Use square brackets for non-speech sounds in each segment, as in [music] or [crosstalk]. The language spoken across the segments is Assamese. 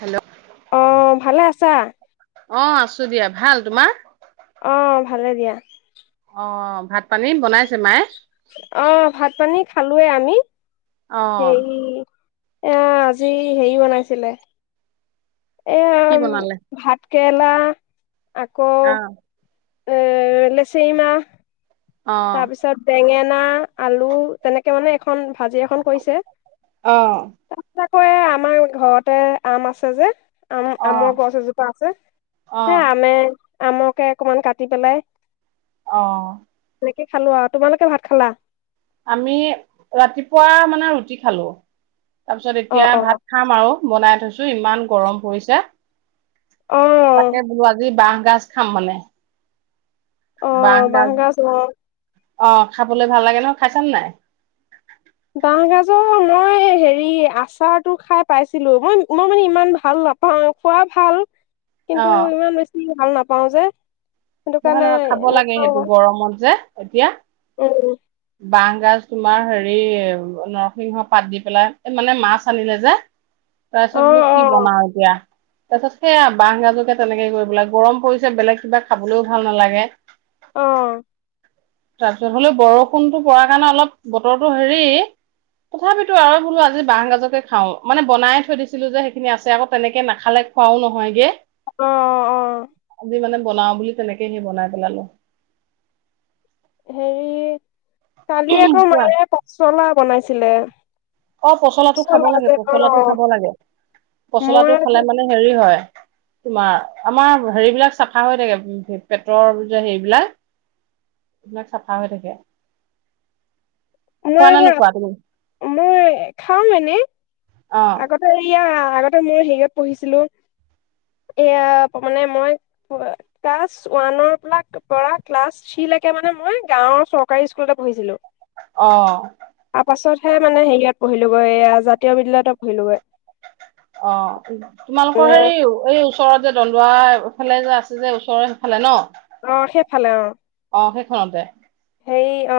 হেল্ল'। অ', ভালে আছা? অ আছো দিয়া ভাল, তোমাৰ? অ', ভালে দিয়া। অ', ভাত পানী বনাইছে মায়ে? অ', ভাত পানী খালোয়ে আমি। অ হেৰী এ আজি হেৰি বনাইছিলে। এ কি বনালে ভাত। কেৰেলা আকৌ অ উম [unintelligible] অ তাৰপিছত বেঙেন না আলু তেনেকে মানে এ- খন-ভাজি এখন কৰিছে। অ [unintelligible] এ আমাৰ ঘৰতে আম আছে যে অ আম-আমৰ গছ এজোপা আছে। অ হে আমে আমকে অকমান কাটি পেলাই অ তেনেকে খালো আৰু, তোমালোকে ভাত খালা? আমি ৰাতিপুৱা মানে ৰুটি খালো। তাৰ পিছত অ এতিয়া অ ভাত খাম আৰু বনাই থৈছো। ইমান গৰম পৰিছে। অ তাকে বোল আজি বা গাজ খাম মানে। অ', বাঁহ গাজ ন? অ খাবলৈ ভাল লাগে নহ খাইচা নে নাই ডাঙৰ গাজৰ মই হেৰি আচাৰটো খাই পাইছিলো মই মই মানে ইমান ভাল নাপাওঁ খোৱা ভাল অ কিন্তু ইমান বেছি ভাল নাপায় পাওঁ যে সেইটো নহয় কাৰণে নহয় খাব লাগে নেখাও সেইটো গৰমত যে এতিয়া উম বাঙ গাছ তোমাৰ হেৰি নৰসিংহ পাত দি পেলাই মানে মাছ আনিলে যে অ তাৰপিছত বোলো অ কি বনাও এতিয়া তাৰ পিছত সেয়া বাহ গাজুতে তেনেকে কৰিব বলে গৰম পৰিছে বেলেগ কিবা খাবলৈও ভাল নালাগে অ তাৰপিছত হলেও বৰষুণতো প কাৰণে অলপ বতৰটো হেৰি তথাপিতো আৰু বোলো আজি বাহ গাজকে খাও মানে বনাই থৈ দিছিলো যে সেইখিনি আছে আকৌ তেনেকে নাখালে খুৱও নহয়গে অ অ আজি মানে বনাও বুলি তেনেকে সেই বনাই পেলালো হেৰি কালি আকৌ কোৱা মাৰে পচলা বনাইছিলে অ পচলাটো খাব পচলা লাগে যে অ পচলাটো খাব লাগে মই পচলাটো খালে মানে হেৰি হয় তোমাৰ আমাৰ হেৰিবিলাক চাফা হৈ থাকে পেটৰ যে হেৰিবিলাক এইবিলাক চাফা হৈ থাকে খোৱা নে মইব নোখোৱা তুমি মই খাও মানে অ', আগতে এয়া আগতে মই হেৰিত পঢ়িছিলো এয়া মানে মই ক্লাছ ওৱানৰ পৰা পৰা ক্লাছ থ্ৰীলৈকে মানে মই গাঁৱৰ চৰকাৰী স্কুলতে পঢ়িছিলো অ তাৰ পাছতহে মানে হেৰিয়াত পঢ়িলোগৈ জাতীয় বিদ্যালয়ত পঢ়িলোগৈ অ তোমালোকৰ মানে হেৰি এই ওচৰত যে দন্দোৱা এইফালে যে আছে যে ওচৰৰ সেইফালে ন অ সেইফালে অ অ সেইখনতে সেই অ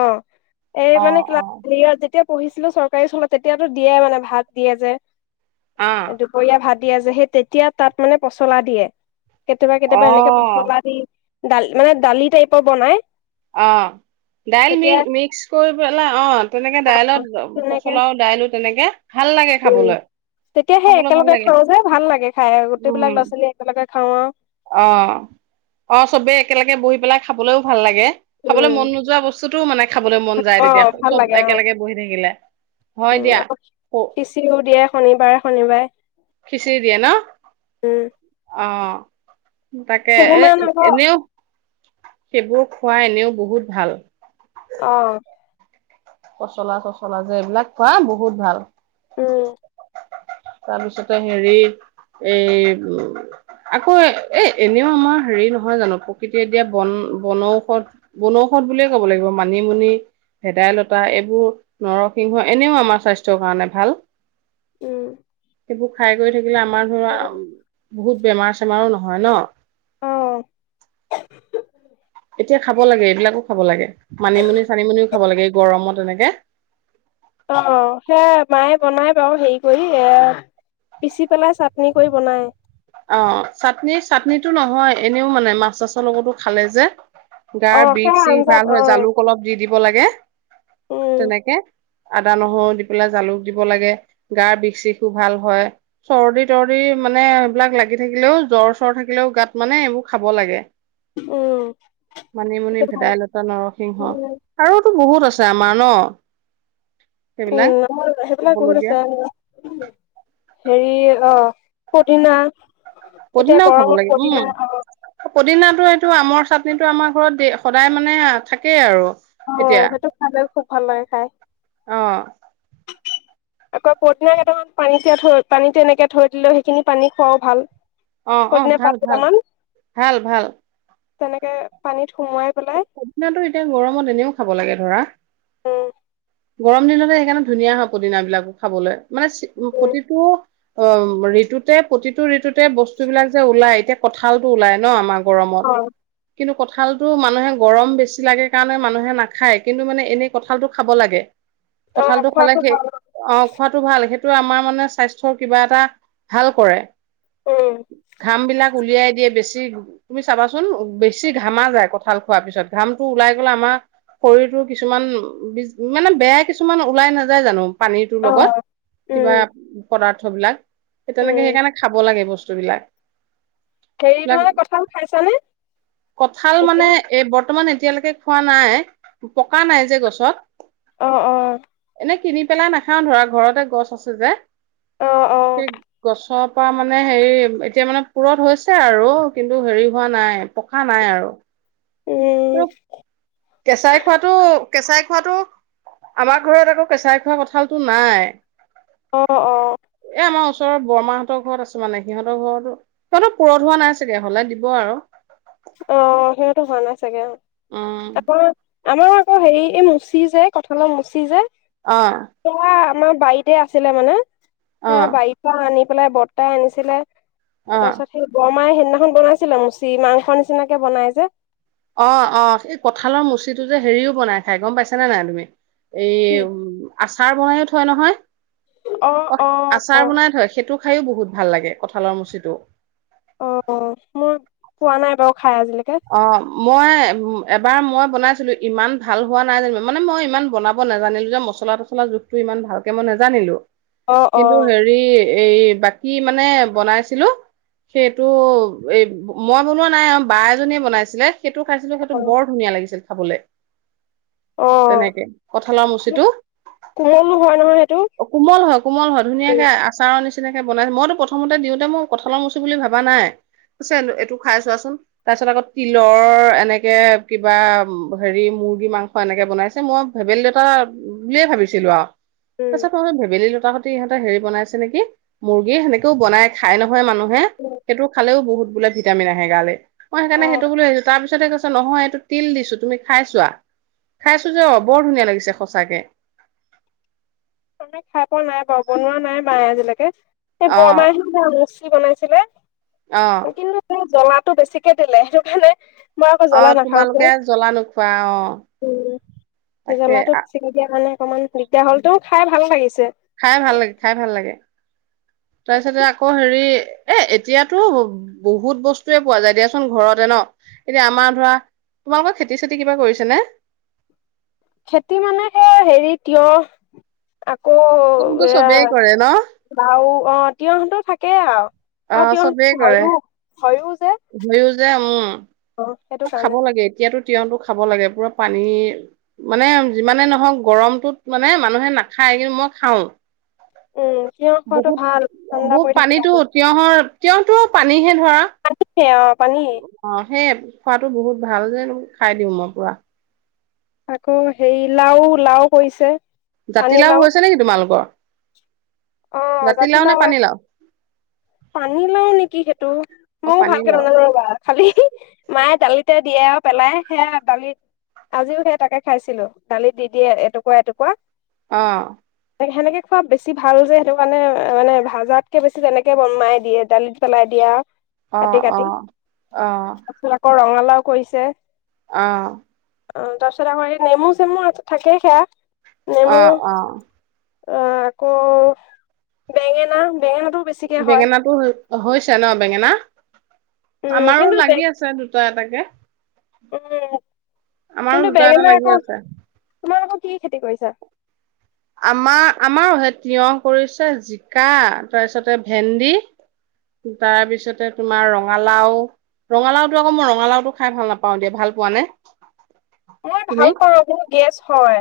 এই অ', মানে কা অ', যেতিয়া পঢ়িছিলো চৰকাৰী স্কুলত তেতিয়াতো দিয়ে মানে ভাত দিয়ে যে অ', দুপৰীয়া ভাত দিয়া যে সেই তেতিয়া তাত মানে পচলা দিয়ে কেতিয়াবা কেতিয়াবা এনেকে অ', পচলা দি দাল মানে দালি টাইপৰ বনাই অ দাইল মি তেতিয়া মিক্স কৰি পেলাই অ তেনেকে দাইলত তেনেকে পচলাও দাইলো তেনেকে ভাল লাগে উম খাবলৈ, তেতিয়া সেই খাবলৈ ভাল একেলগে লাগে খাও যে ভাল লাগে খাই উম, গোটেইবিলাক ল'ৰা ছোৱালী একেলগে [unintelligible] অ', অ', চবেই একেলগে বহি পেলাই খাবলৈও ভাল লাগে খাবলৈ উম। মন নোযোৱা বস্তুতটোও মানে খাবলৈ মন যায় অ তেতিয়া ভাল চব লাগে অ একেলগে বহি থাকিলে হয় উম দিয়া আকৌ খিচিৰিও দিয়ে শনিবাৰে শনিবাৰে খিচিৰি দিয়ে ন উম। অ তাকে এ কেইদিনমান আকৌ এনেও সেইবোৰ খোৱা এনেও বহুত ভাল অ পচলা চচলা যে এইবিলাক খোৱা বহুত ভাল উম তাৰপিছতে হেৰি এই আকৌ এ এনেও আমাৰ হেৰি নহয় জানো, প্ৰকৃতিয়ে দিয়া বন বনৌষধ বনৌষধ বুলিয়ে ক'ব লাগিব মানিমুনি ভেদাইলতা বা এইবোৰ নৰসিংহ এনেও আমাৰ স্বাস্থ্যৰ কাৰণে ভাল উম সেইবোৰ খাই গৈ [unintelligible] এইবিলাক আমাৰ ঘৰৰ আম বহুত বেমাৰ চেমাৰো নহয় ন অ' এতিয়া খাব লাগে এইবিলাকো খাব লাগে মানিমুনি চানিমুনি খাব লাগে এই গৰমত এনেকে অ সেয়ে মায়ে বনাই বাৰু হেৰি কৰি এ পিচি পেলাই চাটনি কৰি বনাই অ চাটনি চাটনটো নহয় এনেও মানে মাছ চাছৰ লগতো খালে যে অ গাৰ বিষ সেয়া চিষ আঞ্জা ভাল অ হয় জালুক অলপ দি [unintelligible] উম তেনেকে আদা নহৰু দি পেলাই জালুক দিব লাগে গাৰ বিষ চিষো ভাল হয় চৰ্দি তৰ্দি মানে বিলাক লাগি থাকিলেও জ্বৰ চৰ থাকিলেও গাত মানে এইবোৰ খাব লাগে। উম মানিমুনি, তেতিয়া ভাল ভেদাইলতা, নৰসিংহ আৰুতো বহুত আছে। চামান। [unintelligible] হেৰি অ' পদিনা। এতিয়া পদিনাও খাব গৰমত লাগে উম পদিনা অ পদিনা এইটো আমৰ চাটনিটো আমাৰ ঘৰত যে সদায় মানে থাকেই আৰু এতিয়া অ' সেইটো খালে খুব ভাল লাগে খাই। অ আকৌ পদিনা কেইটামান পানীতে থৈ পানীতে এনেকে থৈ দিলেও সেইখিনি পানী খুৱাও ভাল। অ' অ পদিনা ভাল পাত ভাল কেইটামান ভাল ভাল। তেনেকে পানীত সুমুৱাই পেলাই পদিনাটো এতিয়া গৰমত এনেও খাব লাগে। ধৰা। উম, গৰম দিনতে সেইকাৰণে ধুনীয়া হয় পদিনা বিলাক খাবলৈ। মানে উম, প্ৰতিটো অ, ঋতুতে প্ৰতিটো ঋতুতে বস্তু বিলাক যে ওলাই এতিয়া কঁঠালটো ওলাই ন আমাৰ। গৰমত অ', কিন্তু কঁঠাল মানুহে গৰম বেছি লাগে কাৰণে মানুহে নাখায়, কিন্তু মানে এনেই কঁঠালটো খাব লাগে। অ', কঁঠালতটো খালে খোৱাটো সেই, ভাল অ। খোৱাটো ভাল, সেইটো আমাৰ মানে স্বাস্থ্যৰ কিবা এটা ভাল কৰে। উম, ঘাম বিলাক উলিয়াই দিয়ে বেছি, তুমি চাবাচোন বেছি ঘামা যায়। কঠাল খোৱা পিছত ঘামটো ওলাই গলে আমাৰ শৰীৰটো কিছুমান, মানে বেয়া কিছুমান ওলাই নাযায় জানো। পানীটোৰ লগত অ', উম, কিবা পদাৰ্থ [unintelligible] তেতিয়ালৈকে উম। সেইকাৰণে খাব লাগে বস্তু। বস্তুবিলাক হেৰিতো বিলাক মানে কঁঠাল খাইছানে এতিয়া। এ, বৰ্তমান এতিয়ালৈকে খোৱা নাই পকা নাই যে গছত। অ, অ। মানে কিনি পেলাই নাখাও ধৰা, ঘৰতে গছ আছে যে। অ', অ', সেই গছত পৰা মানে হেৰি, এতিয়া মানে পুৰঠ হৈছে আৰু কিন্তু হেৰি হোৱা নাই পকা নাই আৰু। উম, কেঁচাই খোৱাতটো কেঁচাই খোৱাটো আমাৰ ঘৰত আকৌ কেঁচাই খোৱা কঁঠালতটো নাই। অ, অ এ, বৰ্মাহঁতৰ ঘৰত আছে মানে সিহঁতৰ ঘৰতো, সিহঁতৰ পুৰঠ হোৱা নাই চাগে হলে দিব আৰু। অ', সিহঁতো হোৱা নাই চাগে অ'। উম আকৌ আমাৰ আকৌ হেৰি, এই মুচি যে কঁঠলৰ মুচি যে। অ সেয়া আমাৰ বাৰীতে আছিলে মানে। অ সেয়া বাৰি পৰা আনিম। বৰতায়ে আনিছিলে। অ তাৰপাছত সেই বৰমাই সে সেইদিনাখন বনাইছিলা মুচি মাংস বনাই যে অ, অ সেই কঁঠালৰ মুচিটো যে হেৰিও বনাই খাই গম পাইছা নে নাই তুমি? এই, উম আচাৰ বনাইও থয় নহয়। অ আচাৰ বনাই থয়, সেইটো খাইয়ো বহুত ভাল লাগে কঁঠালৰ মুচিটো। অ' মই পোৱা নাই বাৰু, খাই আজিলৈকে অ' মই এবাৰ মই বনাইছিলো, ইমান ভাল হোৱা নাই জানো মানে মই ইমান বনাব নোজানিলো যে মছলা তছলা জোখটো ইমান ভালকে মই নেজানিলো, অ অ কিন্তু, হেৰি এই বাকী মানে বনাইছিলো, সেইটো এই মই বনোৱা নাই আৰু বাই জনীয়ে বনাইছিলে। সেইটো খাইছিলো, সেইটো অ বৰ ধুনীয়া লাগিছিল। খাবলৈ, অ তেনেকে কঠালৰ মুচিটো, কোমলো হয় নহয় সেইটো কোমল হয় কোমল হয় ধুনীয়াকে আচাৰৰ নিচিনা যেনেকে বনাইছে, মইতো প্ৰথমতে দিওঁতে মই কঁঠালৰ মুচি বুলি ভাবা নাই, পছে এইটো খাই চোৱাচোন তাৰপিছত আকৌ তিলৰ এনেকৈ কিবা হেৰি মুৰ্গী মাংস এনেকৈ বনাইছে, মই ভেবেলী লতা বুলিয়ে ভাবিছিলোঁ আৰু, উম তাৰপাছত মই ভেবেলী লতা ইহঁতে হেৰি বনাইছে নেকি? মুৰ্গী সেনেকও বনাই খাই নহয়, হয়। মানুহে সেইটো খালেও বহুত বোলে ভিটামিন আহে গালে। মই অ সেইকাৰণ সেইটো বুলো তাৰপছতে ক নহয় এইটো তিল দিছো, তুমি খাইছোৱা। খাইছো যে অ' বৰ ধুনীয়া লাগিছে সচাকে। মই খাই পোৱা নাই বাৰু বনোৱা নাই মাই আজিলৈকে। সেই অ বৰ মাইহে [unintelligible] কি বনাইছিলে? অ কিন্তু জ্বলাটো বেছিকে দিলে, সেইটো কাৰনে মই আকৌ অ জ্বলা নাখাও যে, তোমালোকে জ্বলা নোখোৱা অ ও' তাকে জ্বলাটো আ- চিঙি দিয়া কাৰণে অকমান দিগদাৰ হলতো। খাই ভাল লাগিছে। খাই ভাল লাগে, খাই ভাল লাগে, তাৰপিছতে আকৌ হেৰি, এ' এতিয়াতো বহুত বস্তুৱয়ে পোৱা যায় দিয়াচোন ঘৰতে ন, এতিয়া আমাৰ ধৰা তোমালোকৰ খেতি চেতি কিবা কৰিছে নে? খেতি মানে সে হেৰি তি'য়হ, আকৌ কিন্তু এয়া চবেই কৰে ন বাও অ' তিয়হতো থাকে [unintelligible] অ' চবেই কৰে যে হয়ও যে, উম অ সেইটো খাব কাৰণে লাগে এতিয়াতো তিয়হতো খাব লাগে পুৰা পানী মানে যিমানে নহওক গৰমটোত মানে মানুহে নাখায়। কিন্তু মই খাওঁ। উম, তি'য়হ খোৱাত বহুত ভাল, ঠাণ্ডা পৰি থাকে গাটো। টিয়হতো পানীহে।। হা আ। সেয়া অ।। পানী।। সেয়ে খোৱাতো বহুত ভাল যে, খাই দিওঁ মই পুৰা। আকৌ হেৰি লাওঁ লাওঁ কৰিছে। জাতিলাও পানীলাও হৈছে নেকি? তোমালোকৰ অ নে জাতিলাও পানীলাও পানী লাও নেকি সেইটো অ ময়ো ভালকে পানীলাও নাজানো ৰবা খালি মায়ে দালিতে।। দিয়ে আৰু পেলাই সেয়া দালিত। আজিও সেই তাকে খাইছিলো। দালিত দি দিয়ে এটুকুৱা এটুকুৱা।। অ। হেনেকে খোৱা বেছি ভাল। ভাল যে সেইটো কাৰণে মানে ভাজাতকে বেছি তেনেকে মায়ে দিয়ে। দালিত পেলাই দিয়া আ।। অ কাটি অ কাটি অ তাৰ পিছত আকৌ ৰঙা।। লাও কৰিছে।। আহ। অ তাৰপিছত আকৌ এই নেমু চেমু থাকেই সেয়া। নেমু আহ আহ। অ। আকৌ বেঙেনা বেঙেনাটো।। বেঙেনাটো হ'য় অ হৈছে ন বেঙেনা? উম আমাৰো লাগি আছে দুটা।। দুটা এটাকে।। অ [inaudible] [unintelligible] আমাৰো দুটা এটা লাগি আছে। তোমালোকৰ কি খেতি কৰিছা? আমাৰ আমাৰো সেই তিয়হ কৰিছে জিকা আমাৰ আমাৰো সেই তিয়হ কৰিছে জিকা তাৰপিছতে ভেন্দি তাৰপিছতে তোমাৰ ৰঙালাও। ৰঙালাওটো আকৌ মই ৰঙালাওটো খাই ভাল নাপাওঁ দেই, ভাল পোৱা নে? মই তুমি ভাল পাওঁ মোৰ গেছ হয়।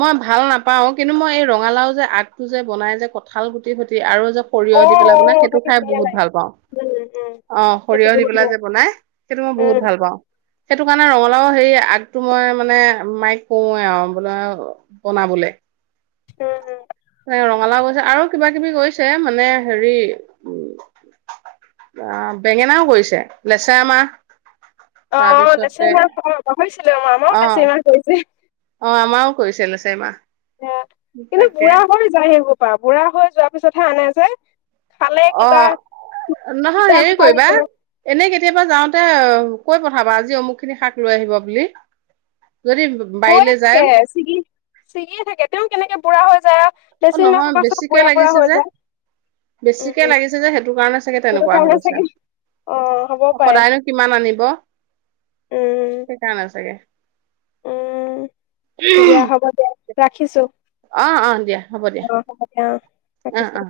মই ভাল নাপাওঁ। কিন্তু মই এই ৰঙালাও যে আগটো যে বনাই যে কঁঠাল গুটি সৈটি আৰু যে।। অ সৰিয়হ দি পেলাই বনাই অ সেইটো খাই ধুনীয়া বহুত লাগে ভাল পাওঁ। উম উম অ সেইটো সৰিয়হ দি বহুত পেলাই ধুনীয়া যে বনাই সেইটো মই বহুত উম ভাল পাওঁ। সেইটো কাৰণে ৰঙা।। অ সেই আগটো মই মানে মাইক কওঁৱে আৰু বোলে।। বনাবলে।। উম উম নে ৰঙালাও গজিছে আৰু কিবা কিবি গজিছে। মানে হেৰি উ আহ বেঙেনাও গজিছে লেচেৰা মাহ।। অ তাৰপিছতে লেচেৰি মাহ কব পাহৰিছিলোয়ে ৰবা আমাৰো অ লেচেৰি মাহ কৰিছে। অ আমাৰো কৰিছে লেচেৰি মাহ।। সেইয়া কিন্তু তাকে বুঢ়া হৈ যায় সেইবোৰ।। বুঢ়া হৈ যোৱা পিছতহে আনে যে খালে অ কিবা নহয় সিতা হেৰি খোপাৰ কৰিবা নিচিনা এনে কেতিয়াবা যাওঁতে কৈ পঠাবা আজি অমুক খিনি শাক লৈ আহিব বুলি যদি গৈ বাৰীলে যায় থাকে ছিগি ছিগি থাকে তেওঁ কেনেকৈ বুঢ়া হয় অ নহয় বেছিকে লাগিছে যে যায় বেছিকে উম লাগিছে যে সেইটো কাৰণে চাগে সেইটো তেনেকুৱা হৈ কাৰণে গৈছে। চাগে অ হ'ব পাৰে সদায় নো কিমান আনিব উম সেই কাৰণে ছাগে উম দিয়া হ'ব দিয়া ৰাখিছো অ অ দিয়া হ'ব অ দিয়া হ'ব অ [unintelligible] অ অ